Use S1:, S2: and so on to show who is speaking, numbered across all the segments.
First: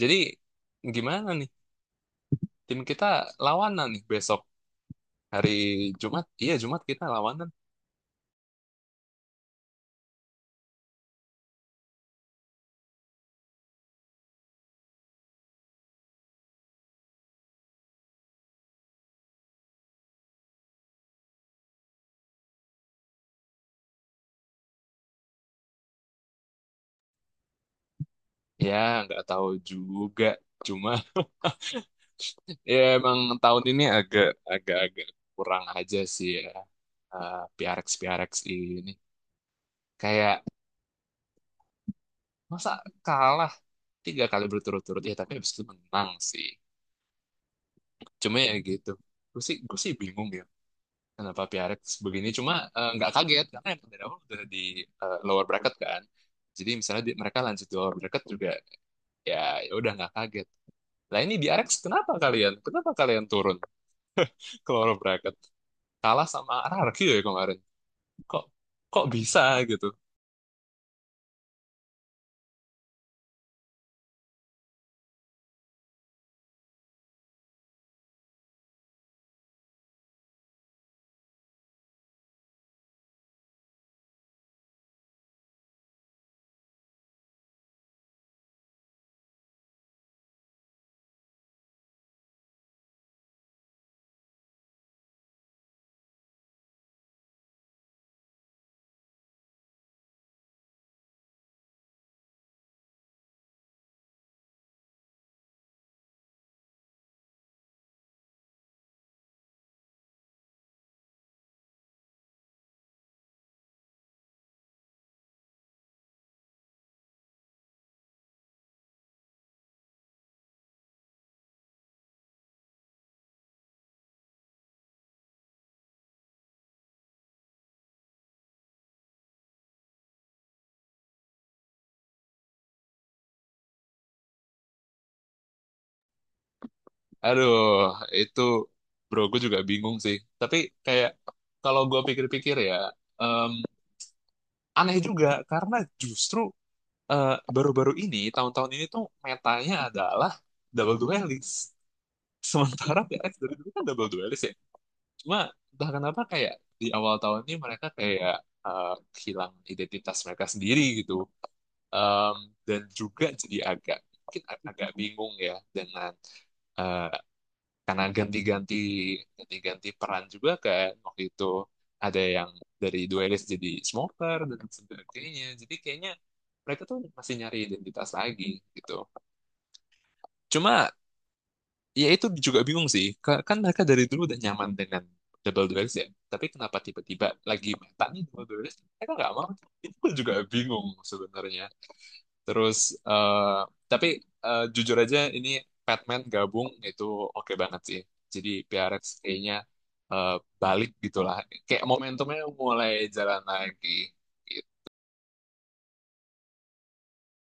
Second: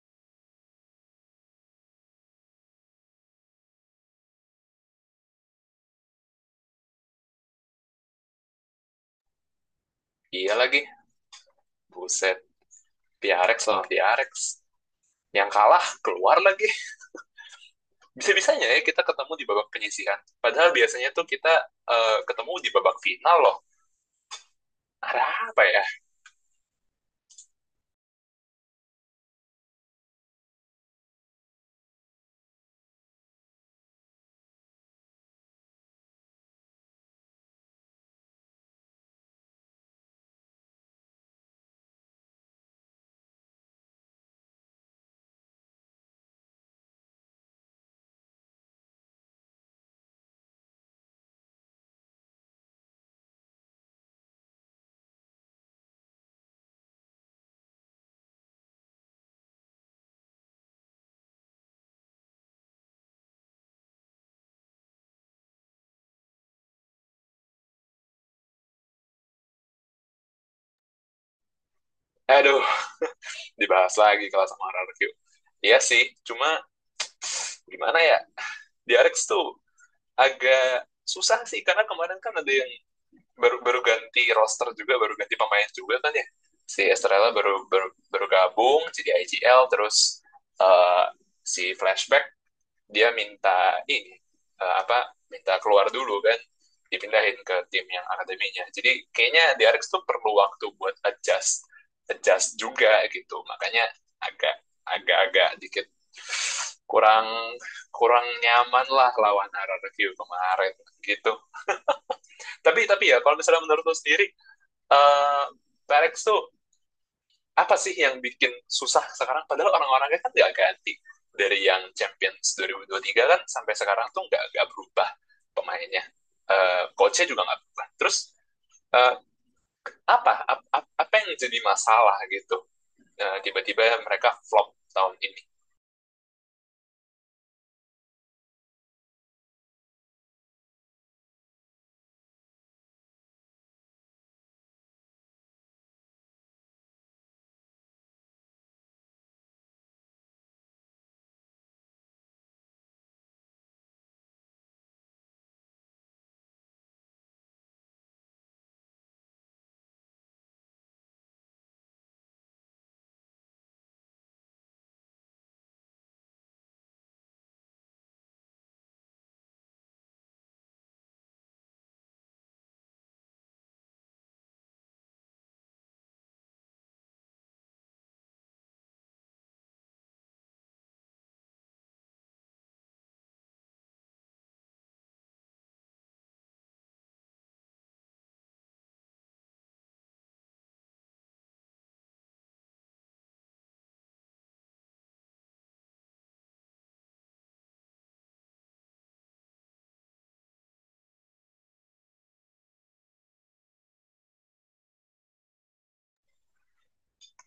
S1: Jadi gimana nih? Tim kita lawanan nih besok hari Jumat. Iya Jumat kita lawanan.
S2: Iya lagi, buset, Piarex sama Piarex. Yang kalah keluar lagi. Bisa-bisanya ya kita ketemu di babak penyisihan. Padahal biasanya tuh kita ketemu di babak final loh. Ada apa ya?
S1: Ya nggak tahu juga. Cuma ya emang tahun ini agak agak agak kurang aja sih ya. PRX PRX ini kayak masa kalah 3 kali berturut-turut ya tapi habis itu menang sih. Cuma ya gitu. Gue sih bingung ya, kenapa Piarek begini. Cuma nggak kaget karena yang dari awal udah di lower bracket kan, jadi misalnya mereka lanjut di lower bracket juga ya, ya udah nggak kaget lah. Ini di Arex, kenapa kalian turun ke lower bracket, kalah sama RRQ ya kemarin, kok kok bisa gitu.
S2: Aduh, dibahas lagi kalau sama RRQ. Iya sih, cuma gimana ya? Piarex tuh agak susah sih, karena kemarin kan ada yang baru baru ganti roster juga, baru ganti pemain juga kan ya. Si Estrella baru gabung, jadi IGL, terus eh, si Flashback dia minta ini eh, apa minta keluar dulu kan, dipindahin ke tim yang akademinya, jadi kayaknya di Diarex tuh perlu waktu buat adjust adjust juga gitu, makanya agak agak-agak dikit kurang kurang nyaman lah lawan RRQ kemarin gitu. Tapi ya, kalau misalnya menurut lu sendiri, eh Diarex tuh apa sih yang bikin susah sekarang? Padahal orang-orangnya kan nggak ganti. Dari yang Champions 2023 kan sampai sekarang tuh nggak berubah pemainnya. Coachnya juga nggak berubah. Terus, eh, apa, ap- apa yang jadi masalah gitu? Tiba-tiba mereka flop tahun ini.
S1: Aduh, itu bro, gue juga bingung sih, tapi kayak kalau gue pikir-pikir ya, em, aneh juga karena justru eh, baru-baru ini, tahun-tahun ini tuh metanya adalah double duelist. Sementara PX dari dulu kan double duelist ya. Cuma entah kenapa kayak di awal tahun ini mereka kayak eh, hilang identitas mereka sendiri gitu. Em, dan juga jadi agak mungkin agak bingung ya dengan eh, karena ganti-ganti peran juga kan waktu itu, ada yang dari duelist jadi smoker dan sebagainya. Jadi kayaknya mereka tuh masih nyari identitas lagi gitu. Cuma ya, itu juga bingung sih. Kan mereka dari dulu udah nyaman dengan double duelist ya. Tapi kenapa tiba-tiba lagi meta nih double duelist? Mereka nggak mau. Itu pun juga bingung sebenarnya. Terus, eh tapi jujur aja, ini Batman gabung itu oke banget sih. Jadi PRX kayaknya eh, balik gitulah. Kayak momentumnya mulai jalan lagi. Gitu.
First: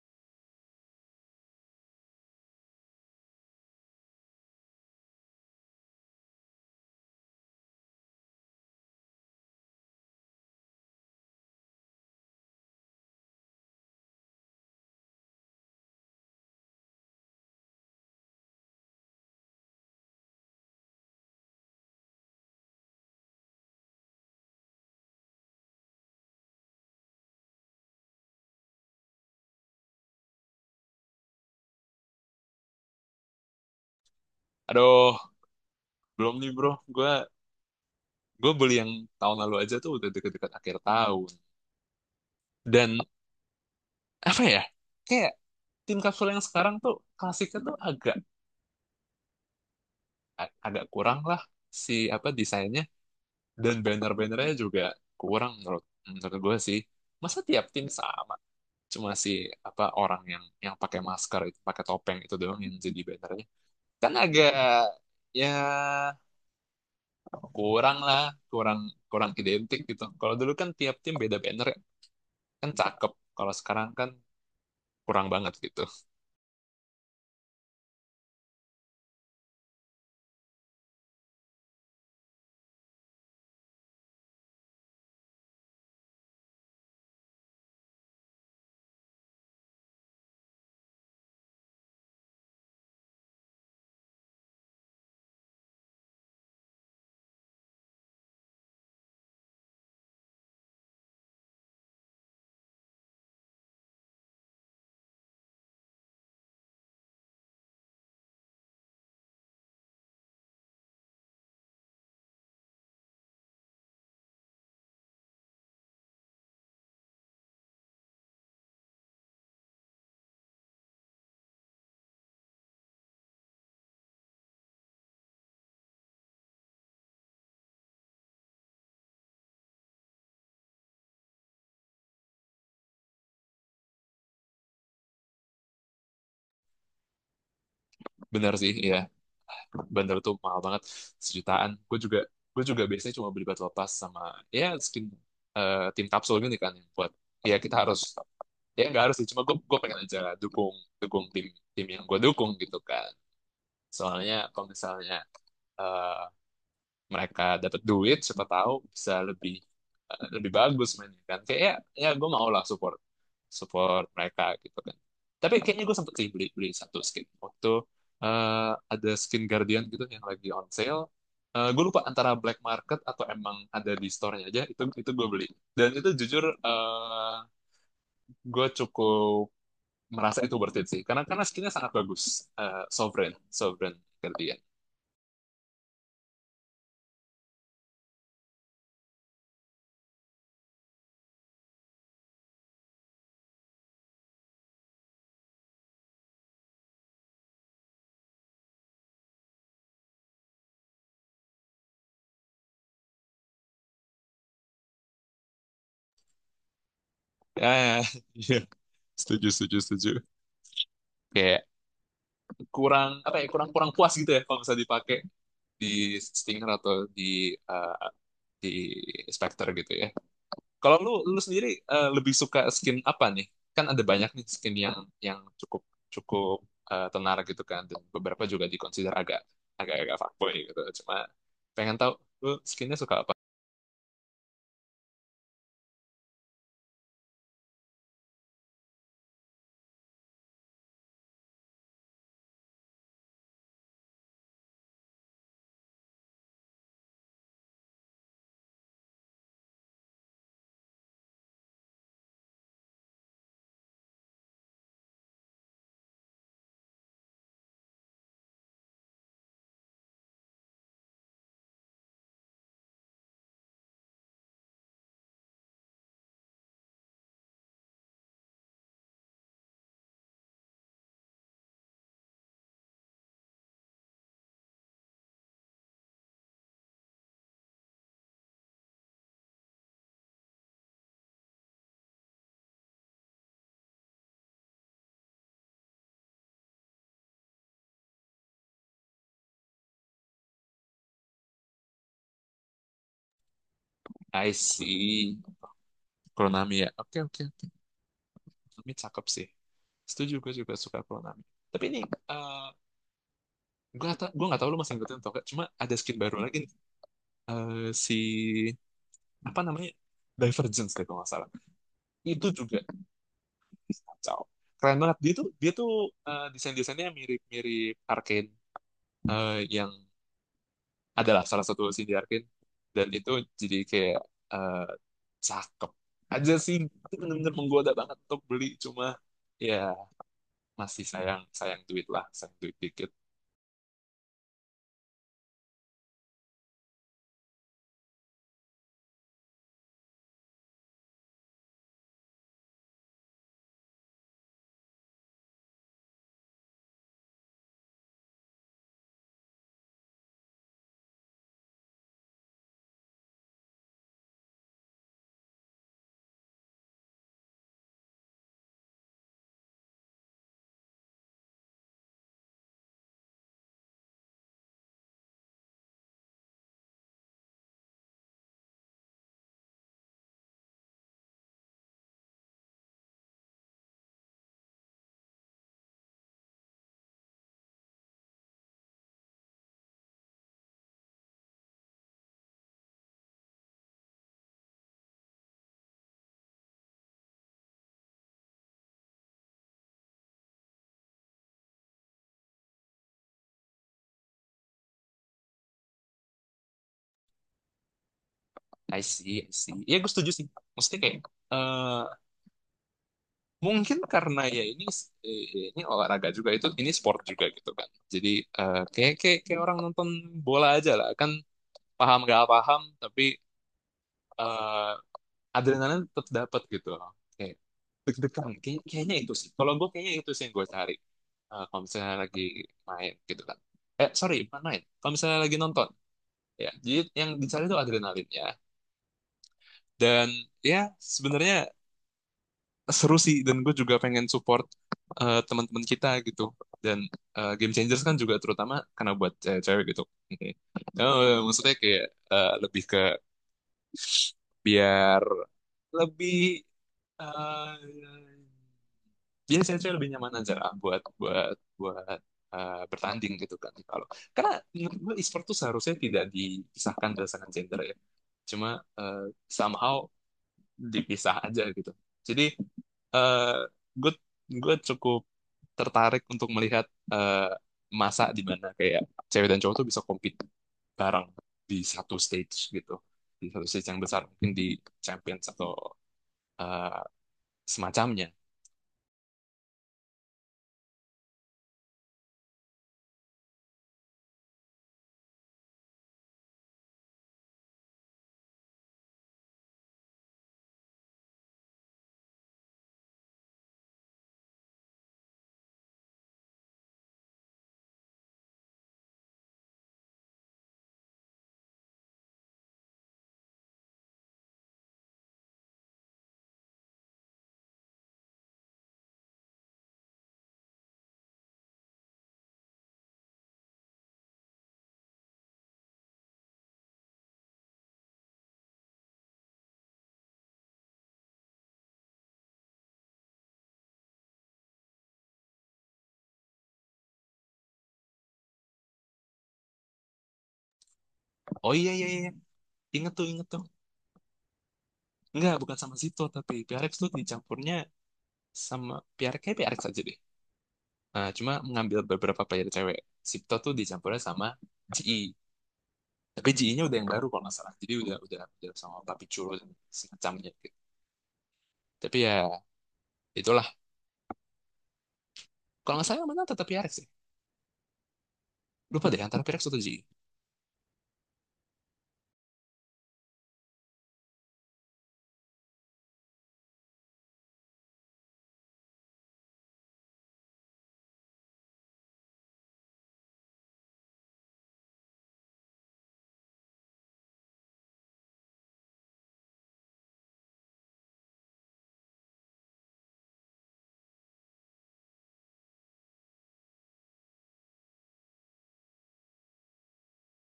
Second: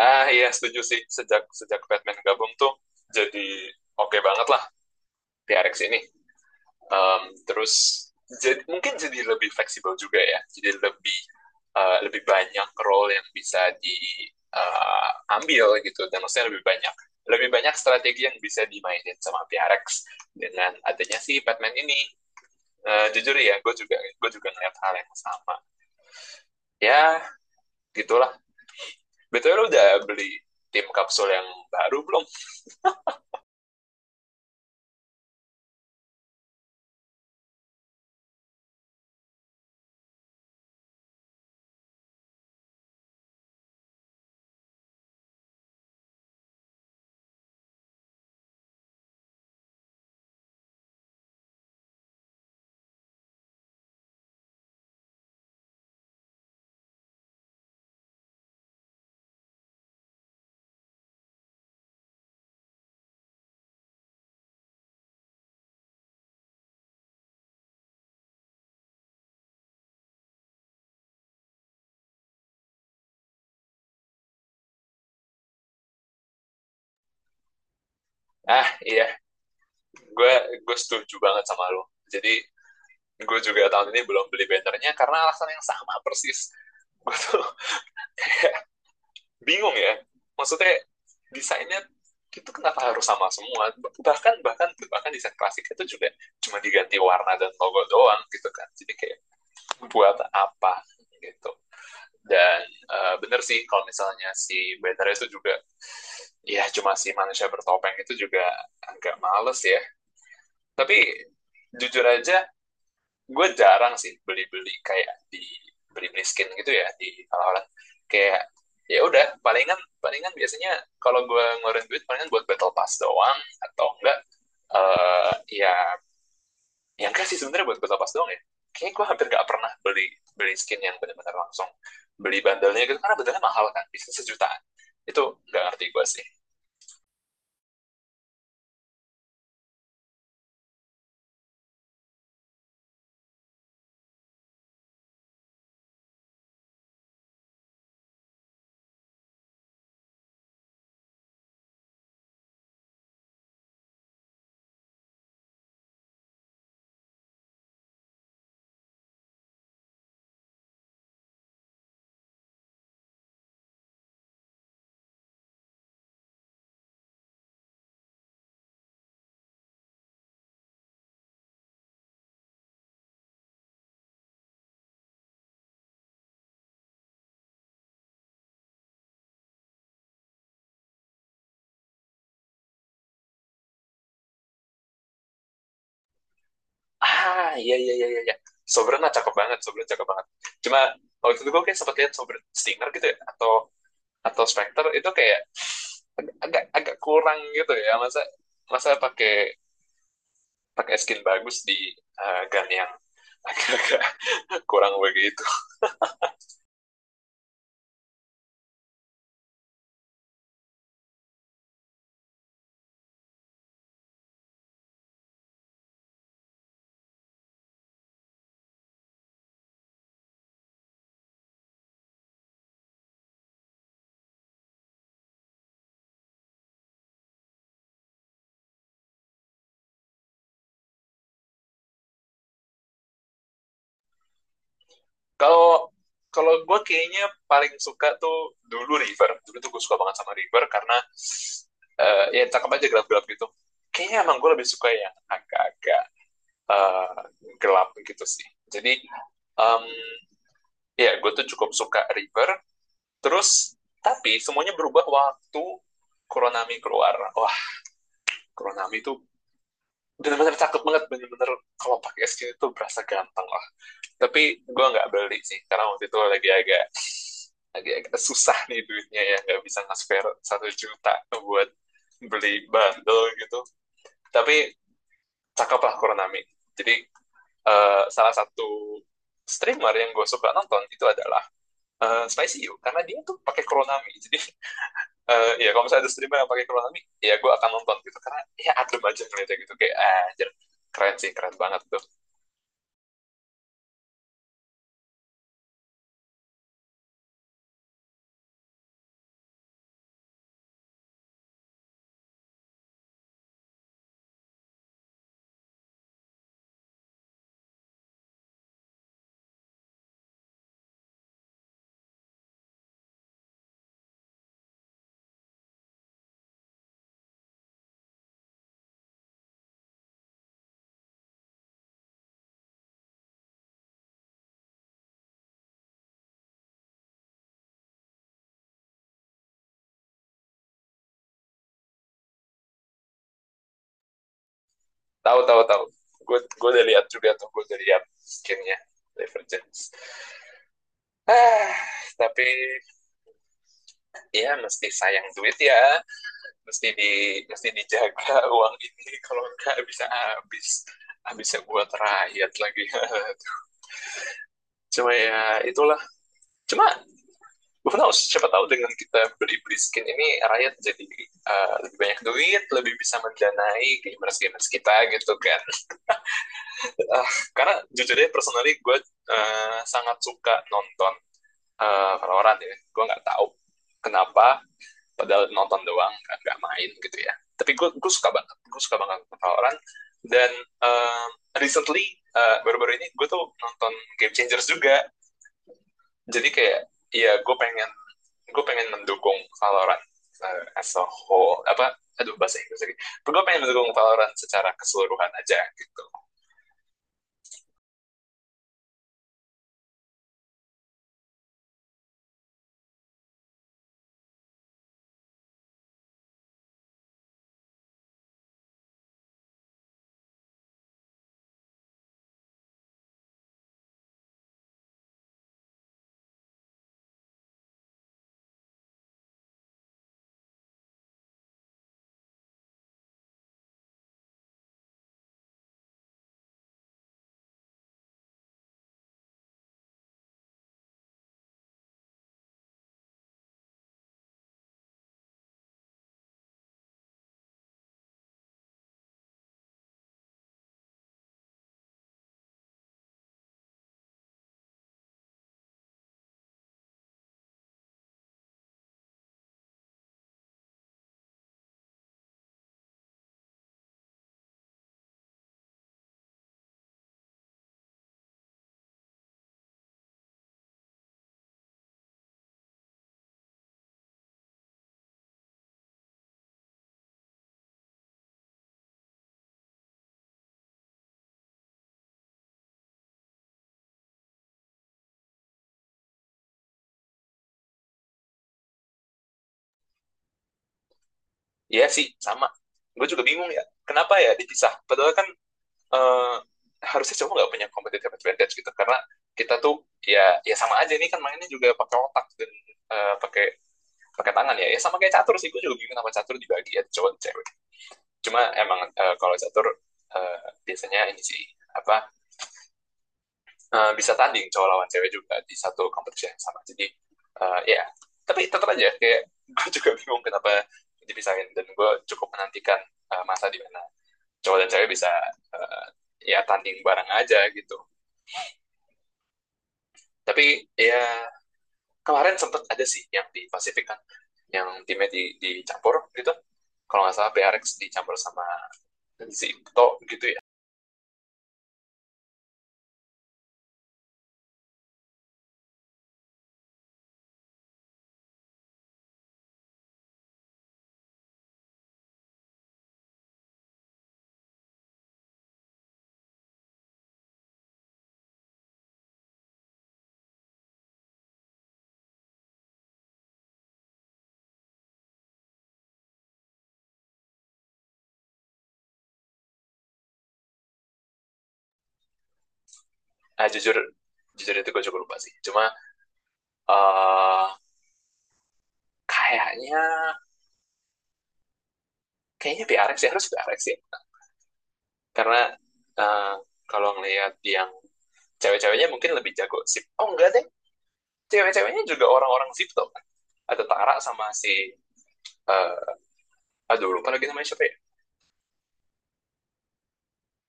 S2: Ah iya, setuju sih, sejak sejak Batman gabung tuh jadi oke okay banget lah TRX ini. Terus jadi mungkin jadi lebih fleksibel juga ya. Jadi lebih lebih banyak role yang bisa diambil, gitu. Dan maksudnya lebih banyak, lebih banyak strategi yang bisa dimainin sama PRX dengan adanya si Batman ini. Jujur ya, gue juga ngeliat hal yang sama. Ya, gitulah. Betul, lu udah beli tim kapsul yang baru belum?
S1: Aduh, belum nih bro. Gue gue beli yang tahun lalu aja tuh udah deket-deket akhir tahun. Dan apa ya? Kayak tim kapsul yang sekarang tuh klasiknya tuh agak agak kurang lah, si apa, desainnya dan banner-bannernya juga kurang, menurut menurut gue sih. Masa tiap tim sama, cuma si apa, orang yang pakai masker itu, pakai topeng itu doang yang jadi bannernya. Kan agak, ya, kurang lah, kurang kurang identik gitu. Kalau dulu kan tiap tim beda banner ya, kan cakep. Kalau sekarang kan kurang banget gitu.
S2: Ah iya, gue gue setuju banget sama lo. Jadi gue juga tahun ini belum beli bannernya karena alasan yang sama persis. Gue tuh bingung ya, maksudnya desainnya itu kenapa harus sama semua. Bahkan bahkan bahkan desain klasik itu juga cuma diganti warna dan logo doang gitu kan, jadi kayak buat apa gitu. Dan bener sih kalau misalnya si banner itu juga ya cuma si manusia bertopeng itu juga, agak males ya. Tapi jujur aja, gue jarang sih beli-beli, kayak di beli-beli skin gitu ya di orang-orang, kayak ya udah, palingan palingan biasanya kalau gue ngeluarin duit palingan buat battle pass doang. Atau enggak, eh ya yang enggak sih, sebenarnya buat battle pass doang ya. Kayaknya gue hampir nggak pernah beli, beli skin yang benar-benar langsung beli bandelnya gitu, karena bandelnya mahal kan, bisa sejutaan itu. Nggak ngerti gue sih.
S1: Benar sih ya, bandar tuh mahal banget, sejutaan. Gue juga biasanya cuma beli batu lepas sama ya skin, tim kapsul gini kan, yang buat, ya kita harus, ya nggak harus sih, cuma gue pengen aja dukung dukung tim tim yang gue dukung gitu kan. Soalnya kalau misalnya eh, mereka dapat duit, siapa tahu bisa lebih lebih bagus mainnya kan, kayak ya, ya gue mau lah support support mereka gitu kan. Tapi kayaknya gue sempet sih beli beli satu skin waktu ada skin Guardian gitu yang lagi on sale. Gue lupa antara black market atau emang ada di store-nya aja, itu gue beli. Dan itu jujur gue cukup merasa itu worth it sih, karena skinnya sangat bagus. Sovereign Sovereign Guardian.
S2: Ah, iya, iya, iya, iya. Sobrana cakep banget, Sobrana cakep banget. Cuma waktu itu gue kayak sempat lihat Sobren Stinger gitu ya, atau Spectre itu kayak agak agak kurang gitu ya. Masa masa pakai pakai skin bagus di gun yang agak-agak kurang begitu.
S1: Ya, ya, iya. Setuju, setuju, setuju. Oke, kurang apa ya, kurang kurang puas gitu ya kalau misalnya dipakai di Stinger atau eh, di Spectre gitu ya. Kalau lu lu sendiri lebih suka skin apa nih? Kan ada banyak nih skin yang cukup cukup tenar gitu kan, dan beberapa juga dikonsider agak agak agak fuckboy gitu. Cuma pengen tahu lu skinnya suka apa?
S2: Kalau kalau gue kayaknya paling suka tuh dulu River. Dulu tuh gue suka banget sama River karena ya cakep aja, gelap-gelap gitu. Kayaknya emang gue lebih suka yang agak-agak eh, gelap gitu sih. Jadi, em, ya gue tuh cukup suka River. Terus, tapi semuanya berubah waktu Kuronami keluar. Wah, Kuronami itu benar-benar cakep banget, benar-benar. Kalau pakai skin itu berasa ganteng lah. Tapi gue nggak beli sih, karena waktu itu lagi agak, lagi agak susah nih duitnya ya. Nggak bisa nge-spare 1 juta buat beli bundle gitu. Tapi cakep lah Kuronami. Jadi, salah satu streamer yang gue suka nonton itu adalah Spicy You. Karena dia tuh pakai Kuronami. Jadi, ya kalau misalnya ada streamer yang pakai Kurosami, ya gue akan nonton gitu, karena ya adem aja ngeliatnya, gitu kayak ah anjir, keren sih, keren banget tuh.
S1: I see. Kuronami ya. Oke oke. Kuronami cakep sih. Setuju, gue juga suka Kuronami. Tapi ini gue gak tau, lu masih ngikutin atau gak, cuma ada skin baru lagi eh, si apa namanya, Divergence deh kalau nggak salah. Itu juga kacau, keren banget. Dia tuh desain-desainnya mirip-mirip Arkane, yang adalah salah satu scene di Arkane, dan itu jadi kayak eh, cakep aja sih. Itu bener-bener menggoda banget untuk beli, cuma ya masih sayang sayang duit lah, sayang duit dikit.
S2: Tahu, tahu, tahu. Gue udah lihat juga tuh, gue udah lihat skinnya Divergence. Ah, tapi ya mesti sayang duit ya, mesti di mesti dijaga uang ini, kalau enggak bisa habis, habisnya buat rakyat lagi. Cuma ya itulah. Cuma who knows, siapa tahu dengan kita beli-beli skin ini rakyat jadi lebih banyak duit, lebih bisa mendanai gamers-gamers kita gitu kan. Uh, karena jujur deh, personally gue sangat suka nonton Valorant ya. Gue nggak tahu kenapa, padahal nonton doang, nggak main gitu ya. Tapi gue suka banget, gue suka banget Valorant. Dan uh, recently, baru -baru ini gue tuh nonton Game Changers juga. Jadi kayak ya gue pengen, gue pengen mendukung Valorant as a whole, apa, aduh bahasa Inggris lagi. Gue pengen mendukung Valorant secara keseluruhan aja gitu.
S1: I see, I see, ya gue setuju sih. Maksudnya kayak eh, mungkin karena ya ini olahraga juga, itu, ini sport juga gitu kan. Jadi kayak, kayak kayak orang nonton bola aja lah kan, paham gak paham, tapi eh, adrenalin tetap dapat gitu loh. Kayak deg-degan. Kayaknya itu sih. Kalau gue kayaknya itu sih yang gue cari. Kalau misalnya lagi main gitu kan. Eh, sorry, bukan main, kalau misalnya lagi nonton ya. Jadi yang dicari itu adrenalinnya. Dan ya sebenarnya seru sih, dan gue juga pengen support teman-teman kita gitu. Dan Game Changers kan juga terutama karena buat cewek gitu. Oke. Eh, Maksudnya kayak lebih ke biar lebih eh biar cewek-cewek lebih nyaman aja lah buat buat buat bertanding gitu kan. Kalau, karena menurut gue e-sport tuh seharusnya tidak dipisahkan berdasarkan gender ya. Cuma eh, somehow dipisah aja gitu. Jadi eh gue gue cukup tertarik untuk melihat eh, masa di mana kayak cewek dan cowok tuh bisa compete bareng di satu stage gitu, di satu stage yang besar, mungkin di Champions atau eh, semacamnya.
S2: Iya sih, sama. Gue juga bingung ya. Kenapa ya dipisah? Padahal kan eh, harusnya cowok nggak punya competitive advantage gitu, karena kita tuh ya sama aja. Ini kan mainnya juga pakai otak dan pakai, pakai tangan. Ya sama kayak catur sih, gue juga bingung sama catur dibagi ya cowok dan cewek. Cuma emang kalau catur eh, biasanya ini sih apa, bisa tanding cowok lawan cewek juga di satu kompetisi yang sama. Jadi ya tapi tetap aja kayak gue juga bingung kenapa dipisahin. Dan gue cukup menantikan masa di mana cowok dan cewek bisa eh, ya tanding bareng aja gitu. Tapi ya kemarin sempet ada sih yang di Pasifik kan, yang timnya di, dicampur gitu. Kalau nggak salah PRX dicampur sama Zipto gitu ya.
S1: Oh iya, iya, iya, inget tuh, inget tuh. Enggak, bukan sama Zito, tapi PRX tuh dicampurnya sama PRX, kayak PRX aja deh. Eh, cuma mengambil beberapa player cewek. Zito tuh dicampurnya sama GI, tapi GI-nya udah yang baru kalau nggak salah, jadi udah sama Papi Churro dan semacamnya gitu. Tapi ya itulah, kalau nggak salah yang menang tetap PRX sih. Lupa deh antara PRX atau G. I.
S2: Nah jujur, jujur itu gue juga lupa sih. Cuma eh, kayaknya, kayaknya PRX ya, harus PRX ya. Karena eh, kalau ngelihat yang cewek-ceweknya mungkin lebih jago, sip. Oh enggak deh, cewek-ceweknya juga orang-orang Zipto kan. Ada Tara sama si, eh aduh lupa lagi namanya siapa ya?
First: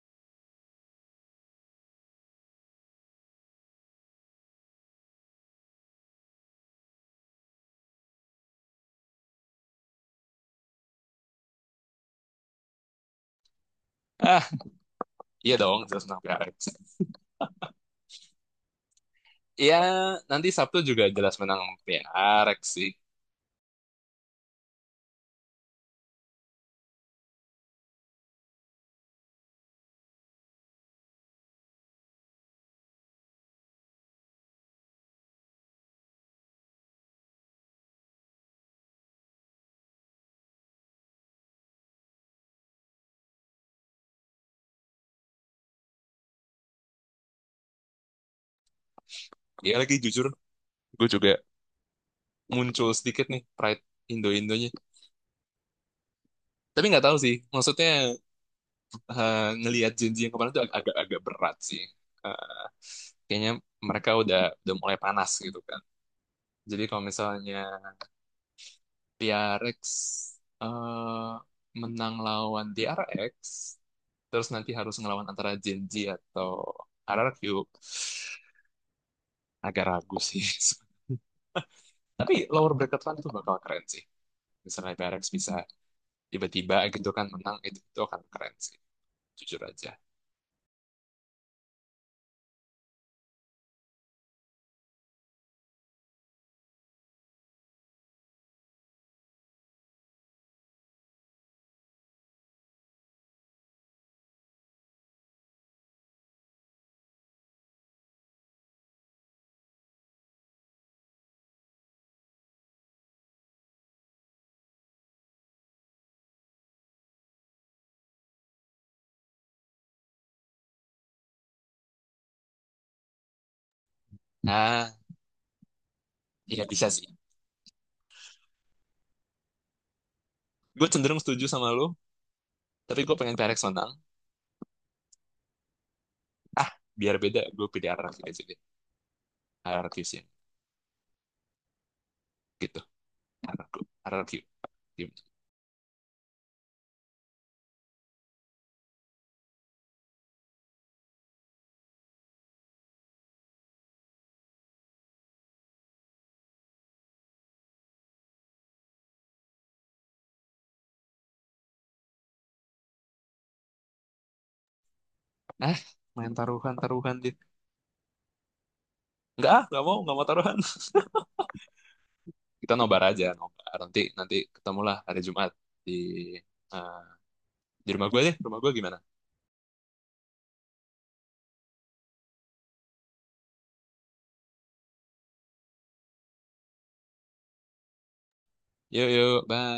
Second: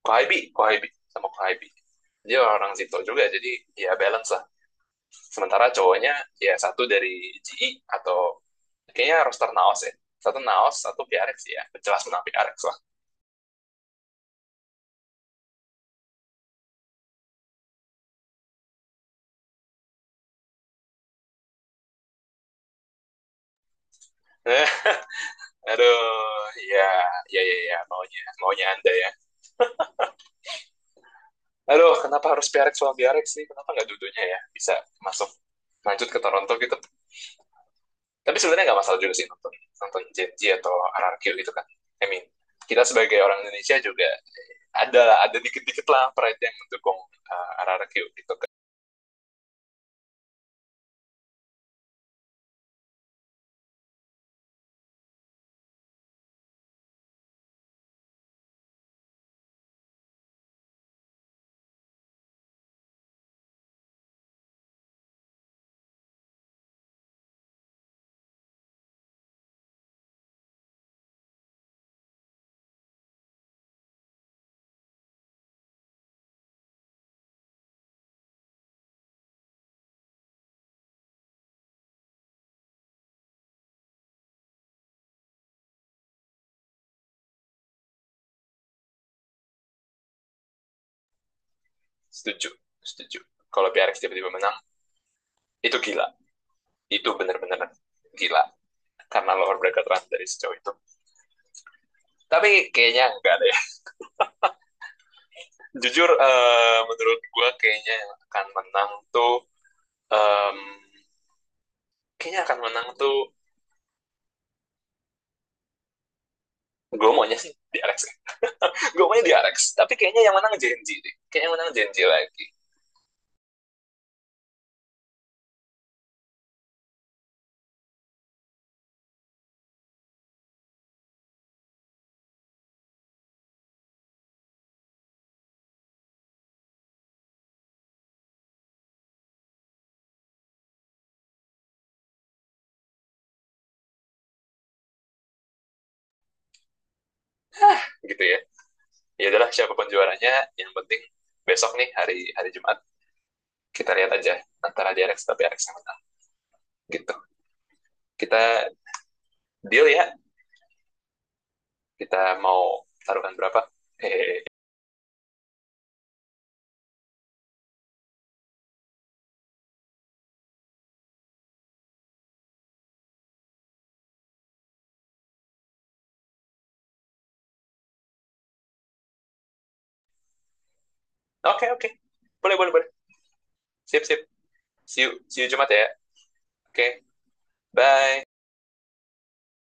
S2: Kohaibi, Kohaibi sama Kohaibi. Dia orang Zito juga, jadi ya balance lah. Sementara cowoknya ya satu dari GI atau kayaknya roster Naos ya. Satu Naos, satu PRX ya. Jelas menang PRX lah.
S1: Ah, iya dong, jelas menang PRX. Iya, nanti Sabtu juga jelas menang PRX sih.
S2: Aduh, ya, ya, ya, ya, maunya Anda ya. Aduh, kenapa harus PRX sama BRX sih? Kenapa nggak dudunya ya? Bisa masuk, lanjut ke Toronto gitu. Tapi sebenarnya nggak masalah juga sih nonton, nonton JNJ atau RRQ gitu kan. I mean, kita sebagai orang Indonesia juga ada ada dikit-dikit lah pride yang mendukung RRQ gitu kan.
S1: Iya lagi jujur, gue juga muncul sedikit nih pride Indo-Indonya. Tapi nggak tahu sih, maksudnya eh, ngelihat janji yang kemarin itu agak-agak berat sih. Eh, Kayaknya mereka udah mulai panas gitu kan. Jadi kalau misalnya PRX eh, menang lawan DRX, terus nanti harus ngelawan antara Gen Z atau RRQ, agak ragu sih. Tapi lower bracket run itu bakal keren sih. Misalnya PRX bisa tiba-tiba gitu kan menang, itu akan keren sih. Jujur aja.
S2: Setuju, setuju. Kalau PRX tiba-tiba menang, itu gila. Itu benar-benar gila. Karena lower bracket run dari sejauh itu. Tapi kayaknya enggak deh. Jujur, menurut gue kayaknya yang akan menang tuh, em, kayaknya akan menang tuh, gue maunya sih di Alex, gue punya di Arex, tapi kayaknya yang menang Genji deh, kayaknya yang menang Genji lagi
S1: Nah, iya bisa sih. Gue cenderung setuju sama lo, tapi gue pengen PRX menang. Biar beda, gue pilih RRQ aja deh. RRQ sih. Gitu. RRQ. RRQ. Gimana?
S2: gitu Ya adalah, siapapun juaranya yang penting. Besok nih hari, hari Jumat kita lihat aja, antara di Arex tapi Arex yang menang gitu. Kita deal ya, kita mau taruhkan berapa, hehehe
S1: Ah, main taruhan-taruhan deh. Enggak, ah, enggak mau taruhan. Kita nobar aja, nobar. Nanti, ketemulah hari Jumat di eh, di rumah gue deh. Rumah gue gimana?
S2: oke oke, boleh boleh boleh, sip sip, see you Jumat ya, oke, bye.
S1: Yuk, yuk, bye.